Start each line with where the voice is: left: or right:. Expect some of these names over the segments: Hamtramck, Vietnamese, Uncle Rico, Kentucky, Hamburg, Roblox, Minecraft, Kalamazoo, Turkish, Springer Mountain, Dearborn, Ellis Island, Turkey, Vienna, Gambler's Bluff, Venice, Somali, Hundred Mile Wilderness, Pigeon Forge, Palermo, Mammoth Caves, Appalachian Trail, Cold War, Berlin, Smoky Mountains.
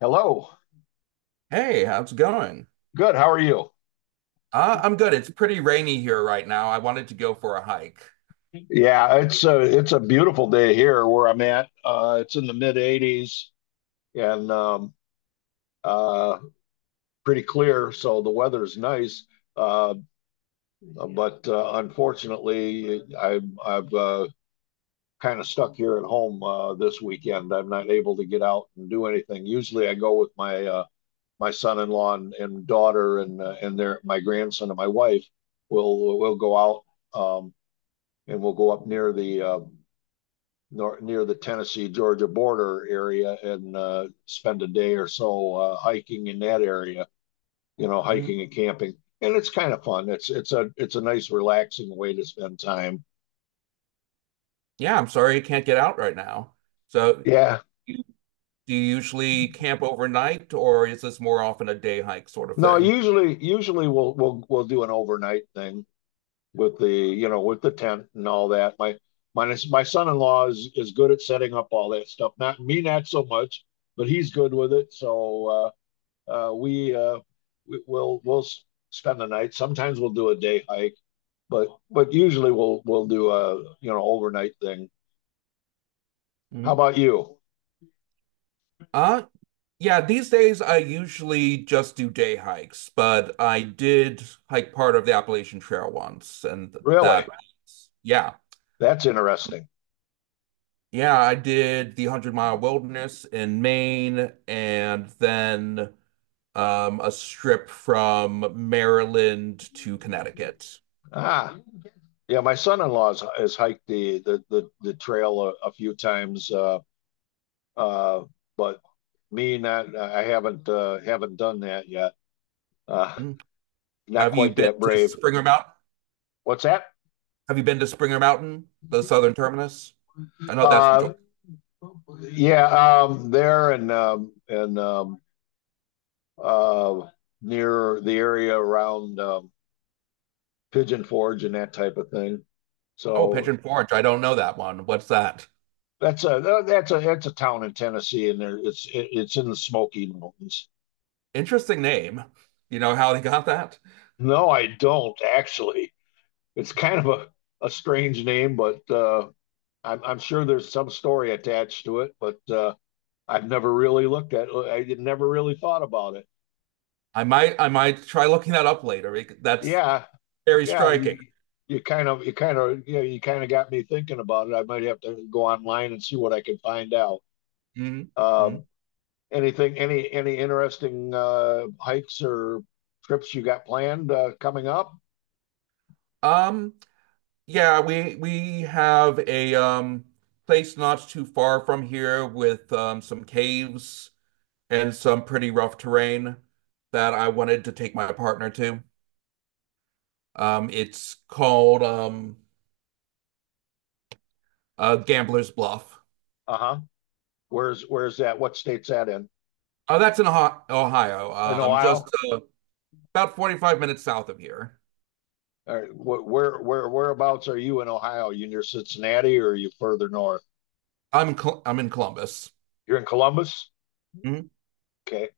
left: Hello.
right: Hey, how's it going?
left: Good. How are you?
right: I'm good. It's pretty rainy here right now. I wanted to go for a hike.
left: Yeah, it's a beautiful day here where I'm at. It's in the mid 80s and uh, pretty clear, so the weather's nice. Uh, but Unfortunately, I've kind of stuck here at home this weekend. I'm not able to get out and do anything. Usually, I go with my my son-in-law and daughter and their my grandson and my wife. We'll go out um, and we'll go up near the nor, near the Tennessee Georgia border area and spend a day or so hiking in that area. You know,
right: Mhm.
left: hiking and camping, and it's kind of fun. It's a nice relaxing way to spend time.
right: Yeah, I'm sorry you can't get out right now. So,
left: Yeah.
right: you- do you usually camp overnight, or is this more often a day hike sort of
left: No,
right: thing?
left: usually we'll do an overnight thing with the you know with the tent and all that. My son-in-law is good at setting up all that stuff. Not me, not so much, but he's good with it. Uh, we, uh, we'll spend the night. Sometimes we'll do a day hike, but usually we'll do a you know overnight thing. How
right: Mhm.
left: about you?
right: Uh, yeah, these days I usually just do day hikes, but I did hike part of the Appalachian Trail once, and
left: Really?
right: yeah.
left: That's interesting.
right: Yeah, I did the 100 Mile Wilderness in Maine, and then a strip from Maryland to Connecticut.
left: Ah, yeah. My son-in-law has hiked the trail a few times, uh, but me not. I haven't done that yet. Uh,
right: Mm.
left: Not
right: Have you
left: quite
right: been
left: that
right: to
left: brave.
right: Springer Mountain?
left: What's that?
right: Have you been to Springer Mountain, the southern terminus? I know that's
left: Uh,
right: enjoyable.
left: yeah, there and uh, near the area around Pigeon Forge and that type of thing.
right: Oh,
left: So
right: Pigeon Forge. I don't know that one. What's that?
left: that's a that's a town in Tennessee, and it's in the Smoky Mountains.
right: Interesting name. You know how they got that?
left: No, I don't actually. It's kind of a strange name, but I'm sure there's some story attached to it. But I've never really looked at. I never really thought about it.
right: I might try looking that up later. That's
left: Yeah,
right: very
left: yeah, you
right: striking.
left: kind of you know, you kind of got me thinking about it. I might have to go online and see what I can find out.
right: Mhm, mhm.
left: Um, any interesting hikes or trips you got planned coming up?
right: Um, yeah, we have a place not too far from here with some caves and some pretty rough terrain that I wanted to take my partner to. It's called Gambler's Bluff.
left: Uh-huh. Where's that? What state's that in?
right: Oh, that's in Ohio,
left: In
right: just
left: Ohio?
right: uh, about 45 minutes south of here.
left: Or wh- where Whereabouts are you in Ohio? You near Cincinnati or are you further north?
right: I'm in Columbus.
left: You're in Columbus?
right: Mhm.
left: Okay.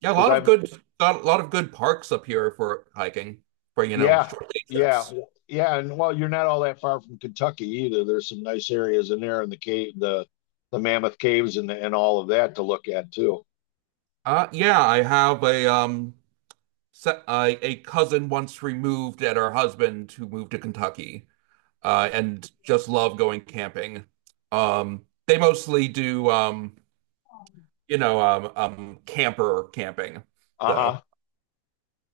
right: Yeah,
left: Because I've
right: a lot of good parks up here for hiking for
left: Yeah,
right: short day
left: yeah,
right: trips.
left: yeah. And well, you're not all that far from Kentucky either. There's some nice areas in there in the cave, the Mammoth Caves and all of that to look at too.
right: Yeah, I have a a cousin once removed and her husband who moved to Kentucky. And just love going camping. They mostly do camper camping, though.
left: Uh-huh.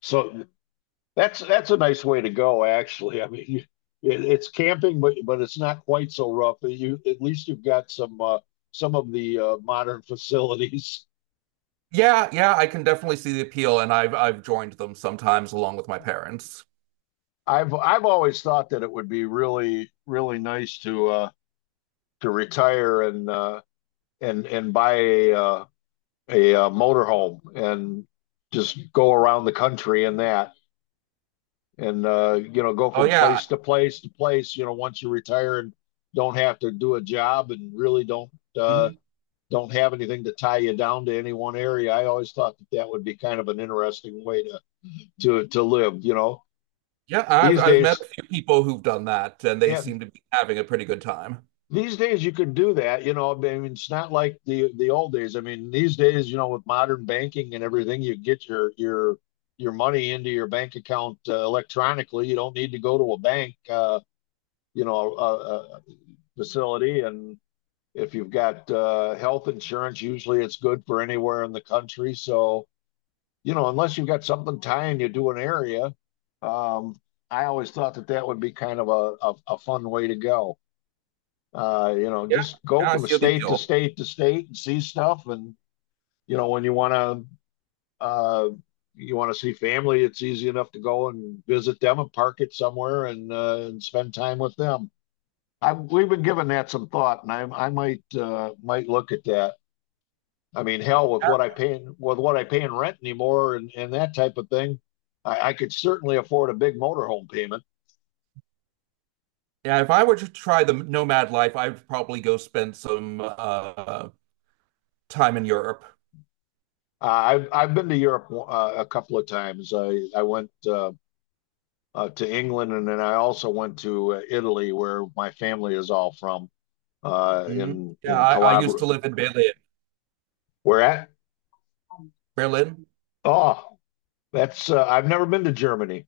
left: So that's a nice way to go, actually. I mean, it's camping, but it's not quite so rough. You at least you've got some of the modern facilities.
right: Yeah, yeah, I can definitely see the appeal, and I've joined them sometimes along with my parents.
left: I've always thought that it would be really really nice to retire and and buy a motorhome and just go around the country in that and you know go
right: Oh
left: from
right: yeah.
left: place to place to place you know once you retire and don't have to do a job and really uh,
right: Mhm.
left: don't have anything to tie you down to any one area. I always thought that that would be kind of an interesting way to to live, you know.
right: Yeah, I've
left: these
right: I've met a
left: days
right: few people who've done that, and they
left: yeah
right: seem to be having a pretty good time.
left: these days you could do that, you know. I mean, it's not like the old days. I mean, these days, you know, with modern banking and everything, you get your money into your bank account electronically. You don't need to go to a bank, a facility. And if you've got health insurance, usually it's good for anywhere in the country. So, you know, unless you've got something tying you to an area, um, I always thought that that would be kind of a fun way to go, you know,
right: Yeah,
left: just go
right: yeah, I
left: from
right: see the
left: state to
right: appeal.
left: state to state and see stuff. And you know, when uh, you want to see family, it's easy enough to go and visit them and park it somewhere and spend time with them. I, we've been giving that some thought, and I might look at that. I mean, hell, with what with what I pay in rent anymore and that type of thing, I could certainly afford a big motorhome payment.
right: Yeah, if I were to try the nomad life, I'd probably go spend some time in Europe.
left: Uh, I've been to Europe a couple of times. I went to England, and then I also went to Italy, where my family is all from, uh,
right: Mhm.
left: in
right: Yeah,
left: in
right: I used to
left: Calabria.
right: live in Berlin.
left: Where at?
right: Berlin.
left: Oh, that's I've never been to Germany.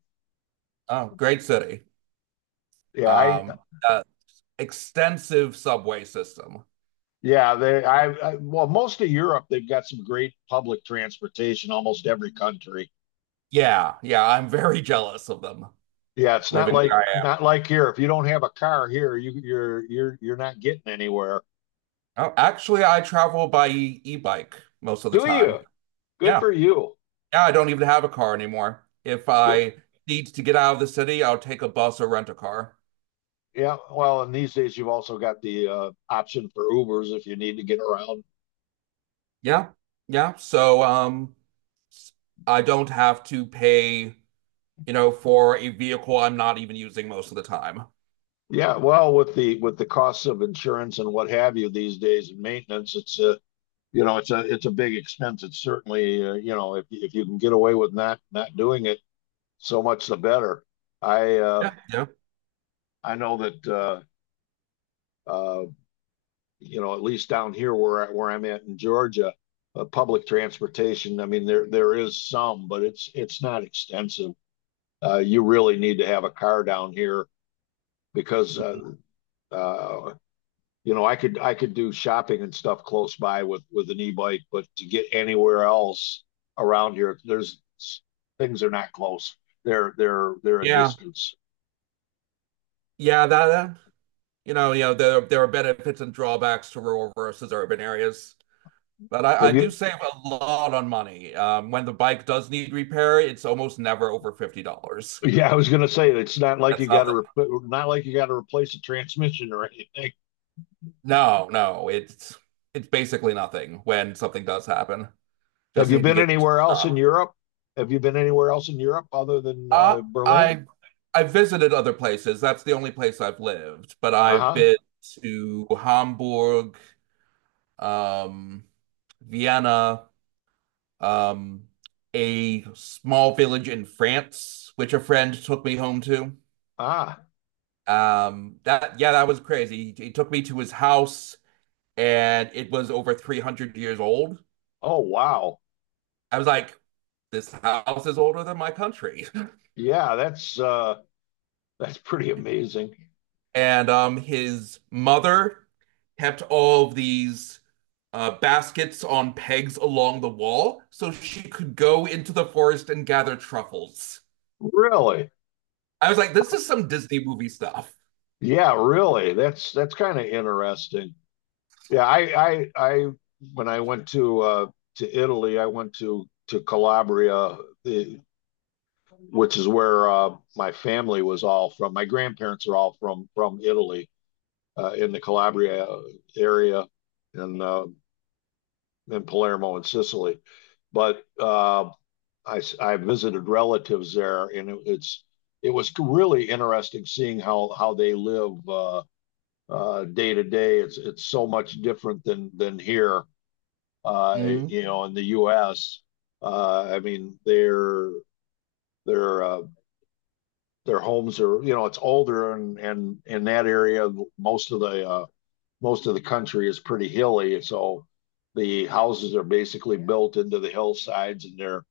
right: Oh, great city.
left: Yeah, I
right: Um, uh, Extensive subway system.
left: yeah they I well most of Europe they've got some great public transportation. Almost every country.
right: Yeah, yeah, I'm very jealous of them
left: Yeah, it's not
right: living
left: like
right: where I am.
left: here. If you don't have a car here, you're not getting anywhere.
right: Oh, actually, I travel by e-bike most of the
left: Do you?
right: time.
left: Good
right: Yeah,
left: for you.
right: yeah, I don't even have a car anymore. If
left: Good.
right: I need to get out of the city, I'll take a bus or rent a car.
left: Yeah. Well, and these days you've also got the option for Ubers if you need to get around.
right: Yeah, yeah. So, I don't have to pay, you know, for a vehicle I'm not even using most of the time.
left: Yeah, well, with the costs of insurance and what have you these days and maintenance, it's a you know it's a big expense. It's certainly you know if you can get away with not not doing it, so much the better. I uh,
right: Yeah, yeah,
left: I know that uh, you know at least down here where where I'm at in Georgia, public transportation. I mean there there is some, but it's not extensive. You really need to have a car down here because uh, you know, I could do shopping and stuff close by with an e-bike, but to get anywhere else around here, there's things are not close. They're a
right: yeah,
left: distance.
right: yeah. That you know, there are benefits and drawbacks to rural versus urban areas. But I
left: Have
right: do
left: you?
right: save a lot on money. When the bike does need repair, it's almost never over $50.
left: Yeah, I was gonna say it's not like you
right: That's
left: got to
right: nothing.
left: repl not like you got to replace a transmission or anything.
right: No, no, it's basically nothing when something does happen.
left: Have
right: Just
left: you
right: need to
left: been
right: get it to
left: anywhere
right: the
left: else in
right: shop.
left: Europe? Have you been anywhere else in Europe other than
right: Uh,
left: Berlin?
right: I I visited other places. That's the only place I've lived, but I've
left: Uh-huh.
right: been to Hamburg, um, Vienna, um, a small village in France, which a friend took me home to.
left: Ah.
right: That Yeah, that was crazy. He took me to his house, and it was over 300 years old.
left: Oh wow.
right: I was like, this house is older than my country.
left: Yeah, that's pretty amazing.
right: And his mother kept all of these baskets on pegs along the wall so she could go into the forest and gather truffles.
left: Really?
right: I was like, this is some Disney movie stuff.
left: Yeah, really. That's kind of interesting. Yeah, I when I went to Italy, I went to Calabria, the, which is where my family was all from. My grandparents are all from Italy, in the Calabria area and in Palermo in Sicily. But I visited relatives there and it's it was really interesting seeing how they live. Day to day. It's so much different than here.
right: Mm-hmm.
left: You know, in the U.S., I mean, their their homes are you know it's older and in that area most of the uh, most of the country is pretty hilly, so the houses are basically built into the hillsides and they're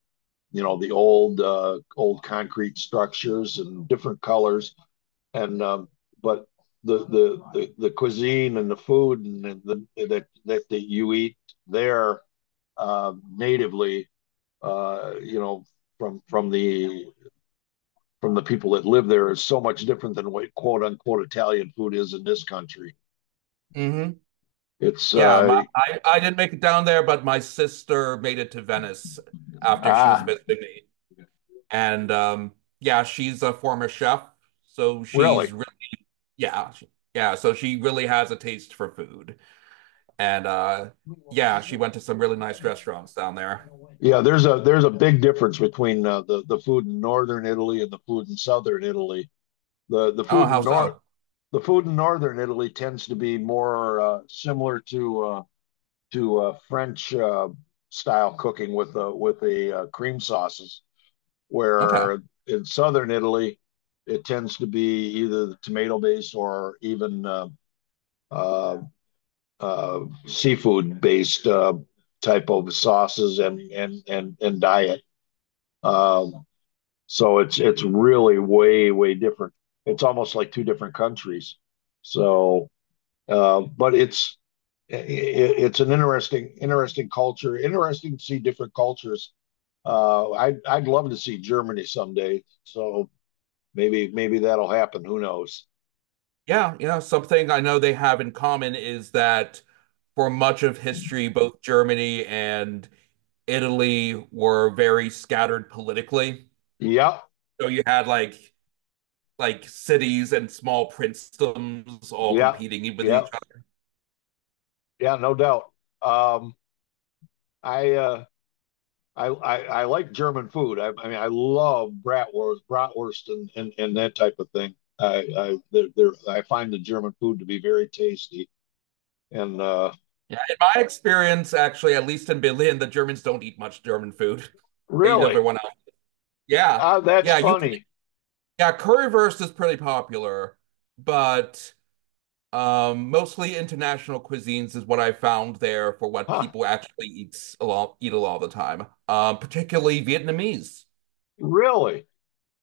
left: you know the old concrete structures and different colors and but the the cuisine and the food and the that you eat there natively, you know, from from the from the people that live there is so much different than what quote unquote Italian food is in this country.
right: Mm-hmm.
left: It's
right: Yeah,
left: uh,
right: I didn't make it down there, but my sister made it to Venice after she was
left: ah,
right: visiting me. And yeah, she's a former chef, so she's
left: really.
right: yeah, she- yeah, so she really has a taste for food. And yeah, she went to some really nice restaurants down there.
left: Yeah, there's a big difference between the food in northern Italy and the food in southern Italy. The the
right: Oh,
left: food
right: how
left: in north
right: so?
left: the food in northern Italy tends to be more similar to French style cooking with the cream sauces,
right: Okay.
left: where in southern Italy it tends to be either tomato based or even uh, uh, seafood based type of sauces and diet. Um, so it's really way way different. It's almost like two different countries. So Uh, but it's i- it's an interesting interesting culture. Interesting to see different cultures. I'd love to see Germany someday. So maybe maybe that'll happen. Who knows?
right: Yeah, yeah, something I know they have in common is that for much of history, both Germany and Italy were very scattered politically.
left: Yeah,
right: So you had like cities and small princedoms all
left: yeah,
right: competing with
left: yeah,
right: each other.
left: yeah. No doubt. Um, I, uh, I like German food. I mean, I love bratwurst, bratwurst, and and that type of thing. They're, I find the German food to be very tasty. And
right: Yeah, in my experience, actually, at least in Berlin, the Germans don't eat much German food. They eat
left: really,
right: everyone else. Yeah,
left: ah, that's
right: yeah,
left: funny.
right: yeah, currywurst is pretty popular, but mostly international cuisines is what I found there for what
left: Huh?
right: people actually eats a lot eat a lot of the time. Particularly Vietnamese
left: Really?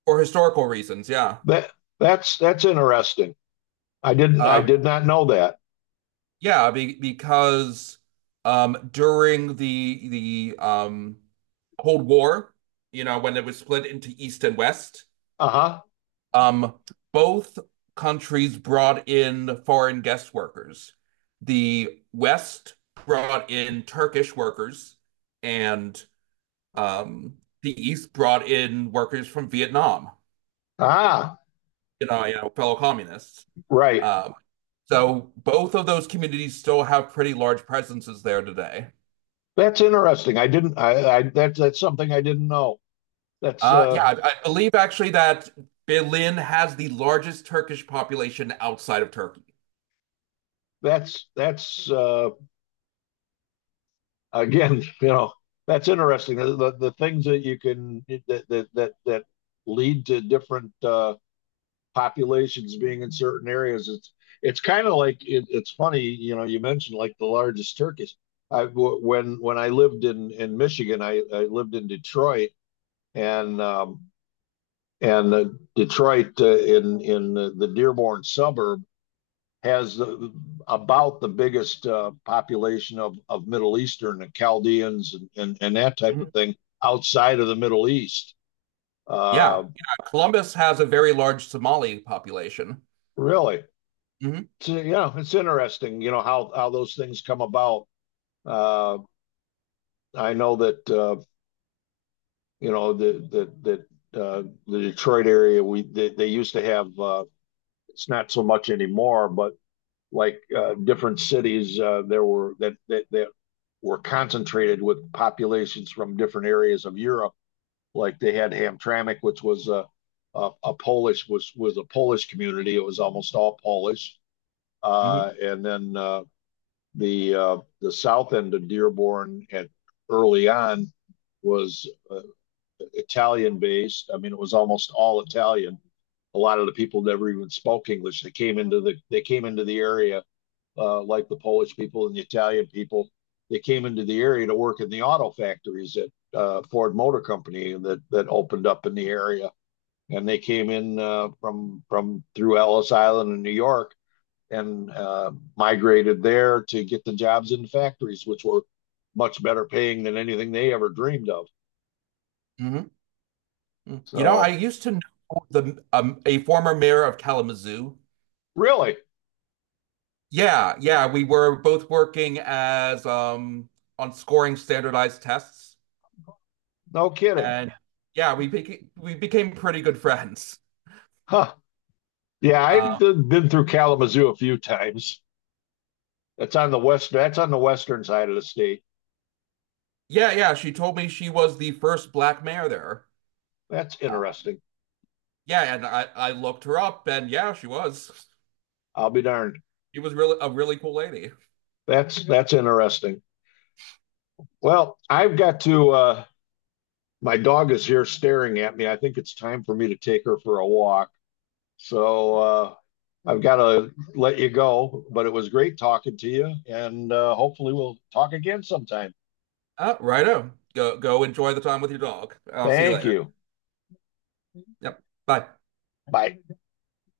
right: for historical reasons. Yeah.
left: That that's that's interesting. I
right: Um,
left: did not know that.
right: yeah, because during the Cold War, you know, when it was split into East and West,
left: Uh-huh.
right: um, both countries brought in foreign guest workers. The West brought in Turkish workers, and the East brought in workers from Vietnam,
left: Ah,
right: you know, fellow communists.
left: right.
right: Um, so both of those communities still have pretty large presences there today.
left: That's interesting. I that's something I didn't know. That's
right: Yeah,
left: uh
right: I believe actually that Berlin has the largest Turkish population outside of Turkey.
left: that's again, you know, that's interesting. The things that you can that lead to different populations being in certain areas. It's kind of like it's funny, you know. You mentioned like the largest turkeys. I w- when I lived in Michigan, I lived in Detroit and um, and Detroit in the Dearborn suburb has about the biggest population of Middle Eastern and Chaldeans and that type
right: Mhm.
left: of thing outside of the Middle East.
right: Yeah,
left: Uh,
right: yeah, Columbus has a very large Somali population.
left: Really.
right: Mhm,
left: So, yeah, it's interesting, you know, how those things come about. Uh, I know that you know that the Detroit area they used to have it's not so much anymore, but like different cities there were that that that were concentrated with populations from different areas of Europe. Like they had Hamtramck, which was a Polish was a Polish community. It was almost all Polish,
right: mhm,
left: and then the south end of Dearborn at early on was Italian based. I mean, it was almost all Italian. A lot of the people never even spoke English. They came into the area like the Polish people and the Italian people. They came into the area to work in the auto factories at Ford Motor Company that that opened up in the area, and they came in from through Ellis Island in New York and migrated there to get the jobs in factories, which were much better paying than anything they ever dreamed of.
right: mhm. Mm. You know, I
left: So,
right: used to know the a former mayor of Kalamazoo.
left: really,
right: Yeah, yeah, we were both working as on scoring standardized tests,
left: no kidding.
right: and yeah, we became pretty good friends.
left: Huh. Yeah, I've
right: Uh,
left: been through Kalamazoo a few times. That's on the western side of the state.
right: yeah, yeah, she told me she was the first black mayor there.
left: That's interesting.
right: Yeah, and I looked her up, and yeah, she was.
left: I'll be darned.
right: She was really a really cool lady.
left: That's interesting. Well, I've got to. My dog is here staring at me. I think it's time for me to take her for a walk. So I've got to let you go, but it was great talking to you. And hopefully we'll talk again sometime.
right: Righto. Go enjoy the time with your dog. I'll see you
left: Thank
right: later.
left: you.
right: Yep. Bye.
left: Bye.